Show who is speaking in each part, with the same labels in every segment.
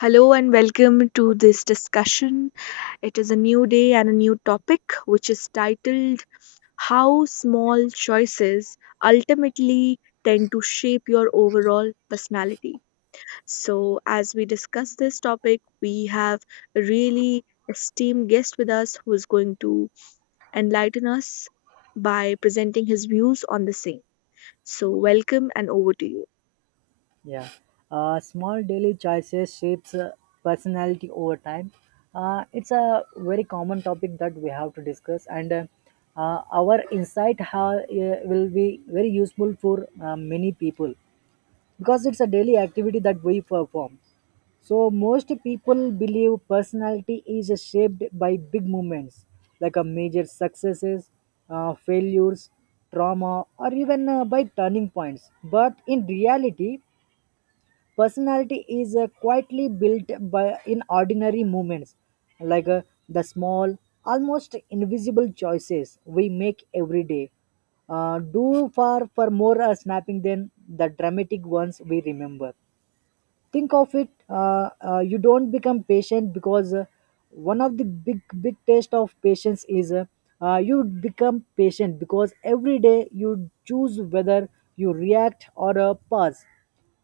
Speaker 1: Hello and welcome to this discussion. It is a new day and a new topic, which is titled How Small Choices Ultimately Tend to Shape Your Overall Personality. So, as we discuss this topic, we have a really esteemed guest with us who is going to enlighten us by presenting his views on the same. So, welcome and over to you.
Speaker 2: Yeah. Small daily choices shapes personality over time. It's a very common topic that we have to discuss, and our insight will be very useful for many people because it's a daily activity that we perform. So most people believe personality is shaped by big moments like a major successes, failures, trauma, or even by turning points. But in reality, personality is quietly built by in ordinary moments, like the small, almost invisible choices we make every day. Do far for more snapping than the dramatic ones we remember. Think of it, you don't become patient because one of the big test of patience is you become patient because every day you choose whether you react or pause.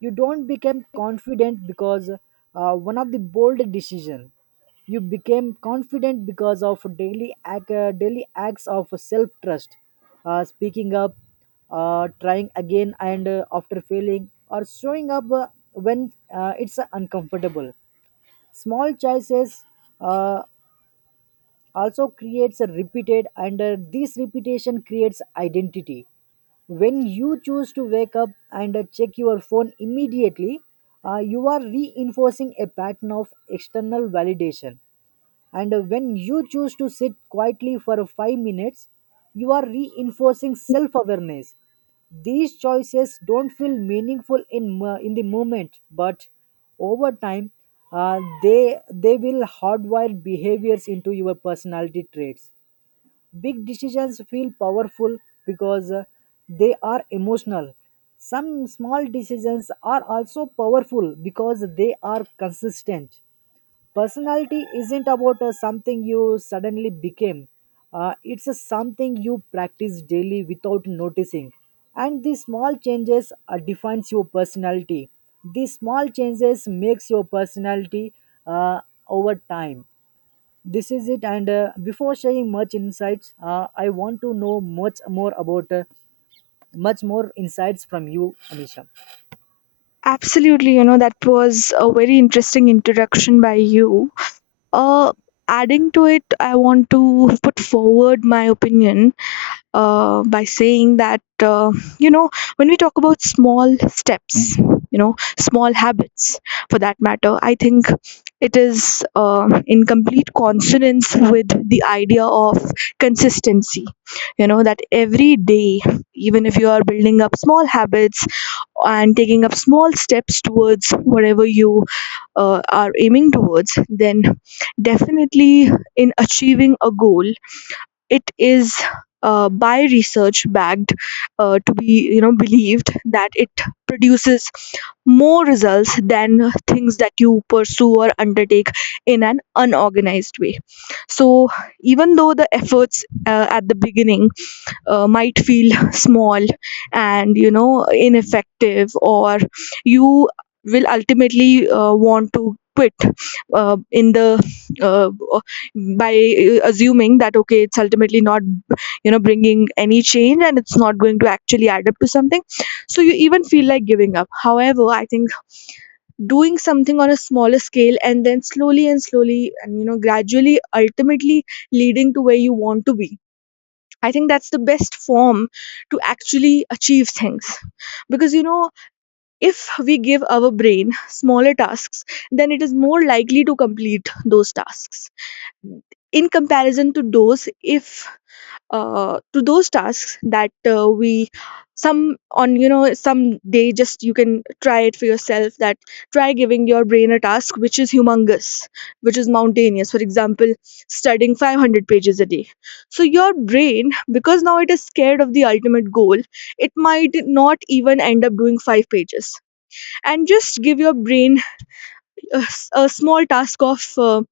Speaker 2: You don't become confident because one of the bold decision. You became confident because of daily acts of self trust, speaking up, trying again, and after failing, or showing up when it's uncomfortable. Small choices uh, also creates a repeated, and this repetition creates identity. When you choose to wake up and check your phone immediately, you are reinforcing a pattern of external validation, and when you choose to sit quietly for 5 minutes, you are reinforcing self awareness. These choices don't feel meaningful in the moment, but over time they will hardwire behaviors into your personality traits. Big decisions feel powerful because they are emotional. Some small decisions are also powerful because they are consistent. Personality isn't about something you suddenly became. It's a something you practice daily without noticing, and these small changes defines your personality. These small changes makes your personality, uh, over time. This is it, and before sharing much insights, I want to know much more about, much more insights from you, Anisha.
Speaker 1: Absolutely, you know, that was a very interesting introduction by you. Uh, Adding to it, I want to put forward my opinion by saying that you know when we talk about small steps, you know, small habits for that matter, I think it is, in complete consonance with the idea of consistency. You know, that every day, even if you are building up small habits and taking up small steps towards whatever you are aiming towards, then definitely in achieving a goal, it is by research backed, to be, you know, believed that it produces more results than things that you pursue or undertake in an unorganized way. So even though the efforts at the beginning might feel small and, you know, ineffective, or you will ultimately want to quit, in the uh, by assuming that okay, it's ultimately not, you know, bringing any change and it's not going to actually add up to something, so you even feel like giving up. However, I think doing something on a smaller scale and then slowly and slowly and, you know, gradually ultimately leading to where you want to be, I think that's the best form to actually achieve things. Because, you know, if we give our brain smaller tasks, then it is more likely to complete those tasks in comparison to those, if to those tasks that we, some day, just you can try it for yourself. That try giving your brain a task which is humongous, which is mountainous, for example studying 500 pages a day. So your brain, because now it is scared of the ultimate goal, it might not even end up doing 5 pages. And just give your brain a small task of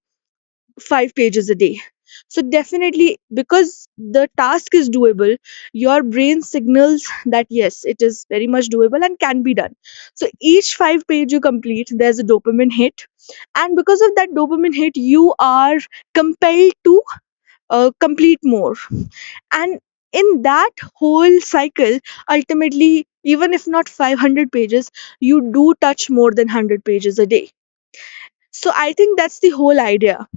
Speaker 1: five pages a day. So, definitely, because the task is doable, your brain signals that yes, it is very much doable and can be done. So, each five page you complete, there's a dopamine hit. And because of that dopamine hit, you are compelled to complete more. And in that whole cycle, ultimately, even if not 500 pages, you do touch more than 100 pages a day. So I think that's the whole idea,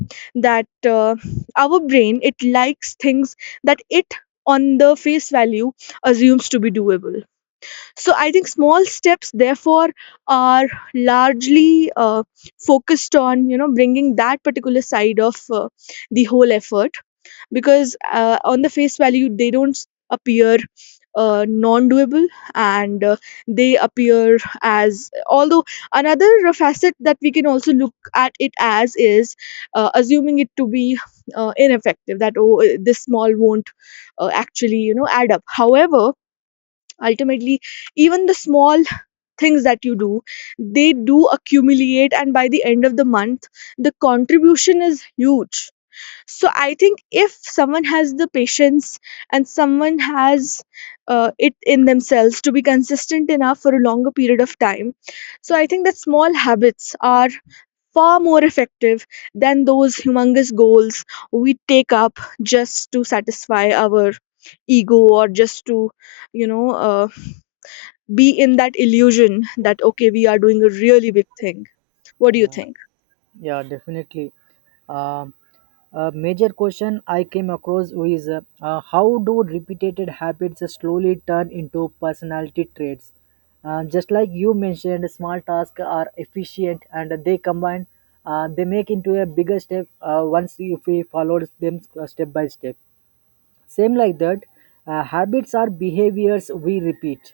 Speaker 1: that our brain, it likes things that it, on the face value, assumes to be doable. So I think small steps therefore are largely focused on, you know, bringing that particular side of the whole effort, because on the face value they don't appear non-doable, and they appear as although another facet that we can also look at it as is assuming it to be ineffective, that oh, this small won't actually, you know, add up. However, ultimately, even the small things that you do, they do accumulate, and by the end of the month the contribution is huge. So I think if someone has the patience, and someone has it in themselves to be consistent enough for a longer period of time, so I think that small habits are far more effective than those humongous goals we take up just to satisfy our ego, or just to, you know, be in that illusion that okay, we are doing a really big thing. What do you
Speaker 2: Yeah.
Speaker 1: think?
Speaker 2: Yeah, definitely. Um a major question I came across is how do repeated habits slowly turn into personality traits? Just like you mentioned, small tasks are efficient and they combine, they make into a bigger step once if we followed them step by step. Same like that, habits are behaviors we repeat.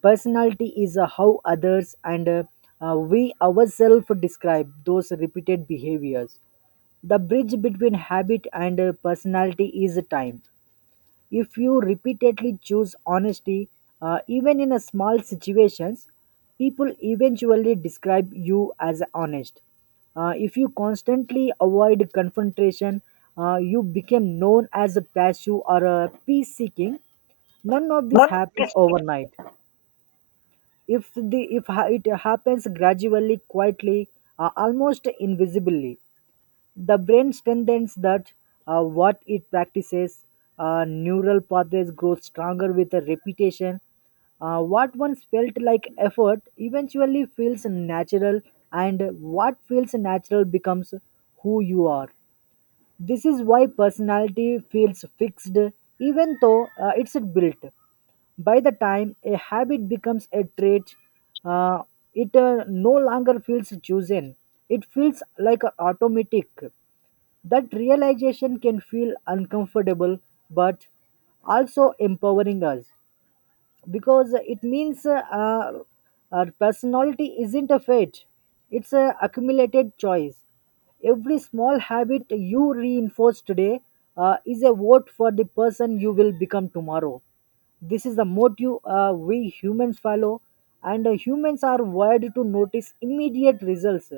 Speaker 2: Personality is how others and we ourselves describe those repeated behaviors. The bridge between habit and personality is time. If you repeatedly choose honesty, even in a small situations, people eventually describe you as honest. If you constantly avoid confrontation, you become known as a passive or a peace seeking. None of this happens overnight. If the if ha- It happens gradually, quietly, almost invisibly. The brain strengthens that what it practices. Neural pathways grow stronger with a repetition. What once felt like effort eventually feels natural, and what feels natural becomes who you are. This is why personality feels fixed, even though it's built. By the time a habit becomes a trait, uh, it no longer feels chosen. It feels like automatic. That realization can feel uncomfortable, but also empowering us, because it means our personality isn't a fate. It's a accumulated choice. Every small habit you reinforce today is a vote for the person you will become tomorrow. This is the motive we humans follow, and humans are wired to notice immediate results,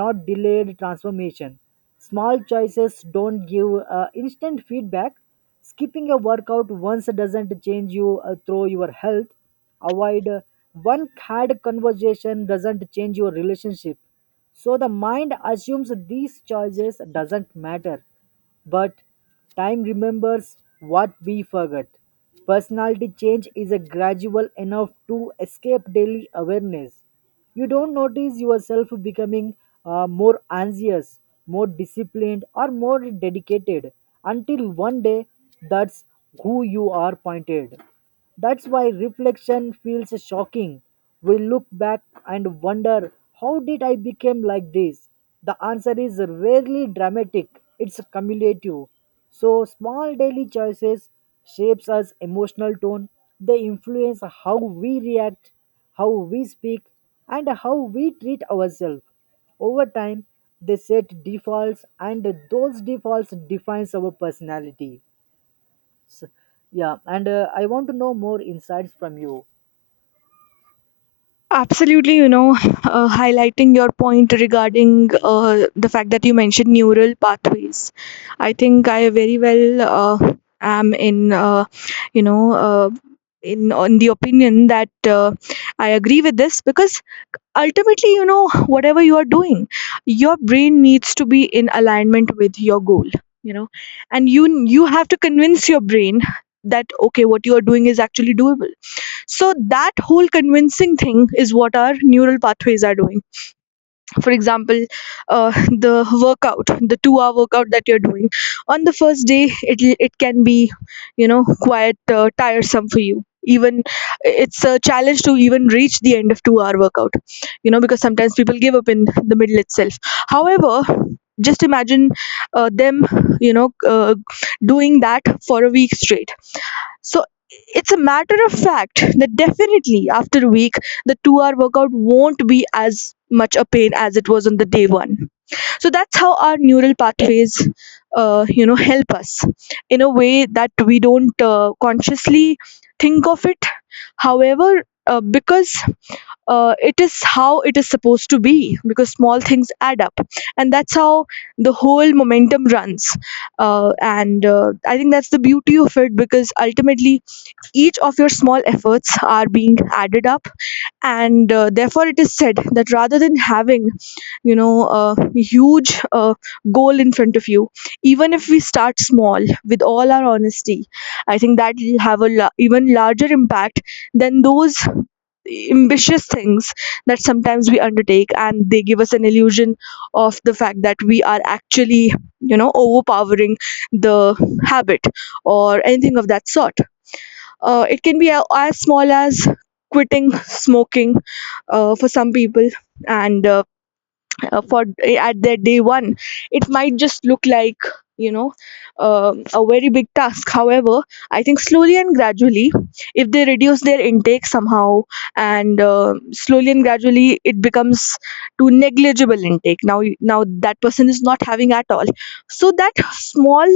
Speaker 2: not delayed transformation. Small choices don't give instant feedback. Skipping a workout once doesn't change you through your health. Avoid One cad conversation doesn't change your relationship. So the mind assumes these choices doesn't matter, but time remembers what we forgot. Personality change is a gradual enough to escape daily awareness. You don't notice yourself becoming more anxious, more disciplined, or more dedicated until one day that's who you are pointed. That's why reflection feels shocking. We look back and wonder, how did I become like this? The answer is rarely dramatic. It's cumulative. So small daily choices shapes us emotional tone. They influence how we react, how we speak, and how we treat ourselves. Over time, they set defaults, and those defaults defines our personality. So, yeah, and I want to know more insights from you.
Speaker 1: Absolutely, you know, highlighting your point regarding the fact that you mentioned neural pathways. I think I very well am in, you know, uh, in on the opinion that I agree with this, because ultimately, you know, whatever you are doing, your brain needs to be in alignment with your goal. You know, and you have to convince your brain that okay, what you are doing is actually doable, so that whole convincing thing is what our neural pathways are doing. For example, the workout, the two-hour workout that you're doing on the first day, it can be, you know, quite tiresome for you. Even it's a challenge to even reach the end of two-hour workout, you know, because sometimes people give up in the middle itself. However, just imagine them, you know, uh, doing that for a week straight. So it's a matter of fact that definitely after a week, the 2-hour workout won't be as much a pain as it was on the day one. So that's how our neural pathways, you know, help us in a way that we don't consciously think of it. However, because it is how it is supposed to be, because small things add up, and that's how the whole momentum runs. And I think that's the beauty of it, because ultimately each of your small efforts are being added up, and therefore it is said that rather than having, you know, a huge goal in front of you, even if we start small with all our honesty, I think that will have even larger impact than those ambitious things that sometimes we undertake, and they give us an illusion of the fact that we are actually, you know, overpowering the habit or anything of that sort. It can be as small as quitting smoking for some people, and at their day one it might just look like, you know, a very big task. However, I think slowly and gradually, if they reduce their intake somehow, and slowly and gradually it becomes to negligible intake. Now now that person is not having at all. So that small,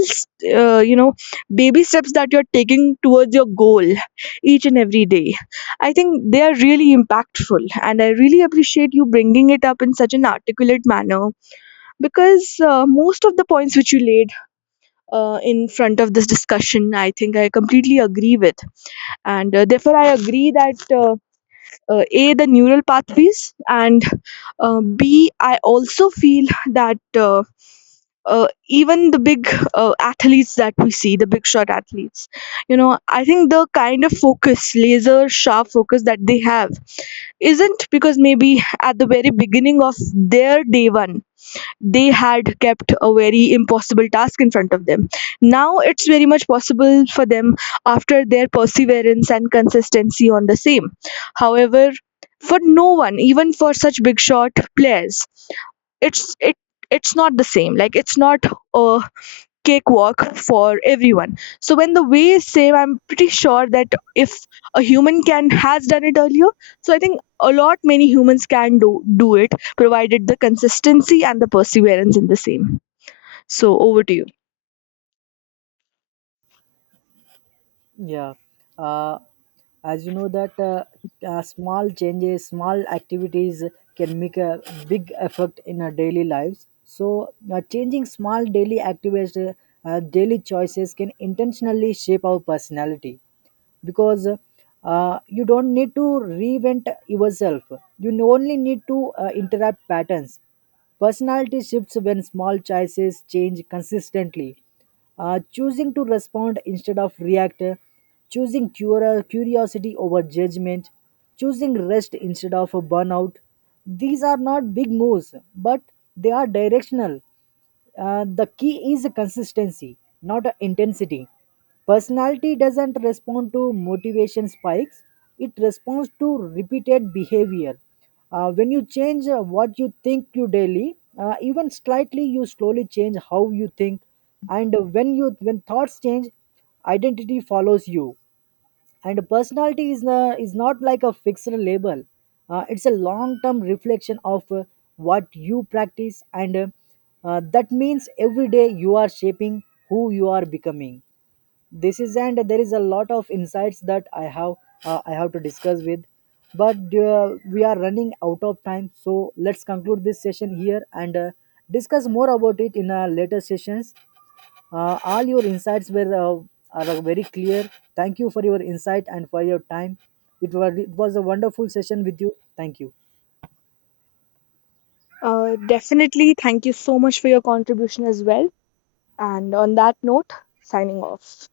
Speaker 1: uh, you know baby steps that you're taking towards your goal each and every day, I think they are really impactful, and I really appreciate you bringing it up in such an articulate manner, because most of the points which you laid in front of this discussion, I think I completely agree with, and therefore I agree that, a, the neural pathways, and b, I also feel that. Even the big athletes that we see, the big shot athletes, you know, I think the kind of focus, laser sharp focus that they have isn't because maybe at the very beginning of their day one they had kept a very impossible task in front of them. Now it's very much possible for them after their perseverance and consistency on the same. However, for no one, even for such big shot players, it's it's not the same. Like, it's not a cakewalk for everyone. So when the way is same, I'm pretty sure that if a human can has done it earlier, so I think a lot many humans can do it, provided the consistency and the perseverance in the same. So over to you.
Speaker 2: Yeah, uh, as you know that small changes, small activities can make a big effect in our daily lives. So, changing small daily activities, daily choices can intentionally shape our personality because you don't need to reinvent yourself. You only need to interrupt patterns. Personality shifts when small choices change consistently. Choosing to respond instead of react, choosing curiosity over judgment, choosing rest instead of a burnout, these are not big moves, but they are directional. The key is consistency, not intensity. Personality doesn't respond to motivation spikes, it responds to repeated behavior. When you change what you think you daily, even slightly, you slowly change how you think. And when thoughts change, identity follows you, and personality is not like a fixed label. It's a long-term reflection of what you practice, and that means every day you are shaping who you are becoming. This is, and there is a lot of insights that I have, I have to discuss with. But uh, we are running out of time, so let's conclude this session here and discuss more about it in our later sessions. All your insights were are very clear. Thank you for your insight and for your time. It was a wonderful session with you. Thank you.
Speaker 1: Definitely. Thank you so much for your contribution as well. And on that note, signing off.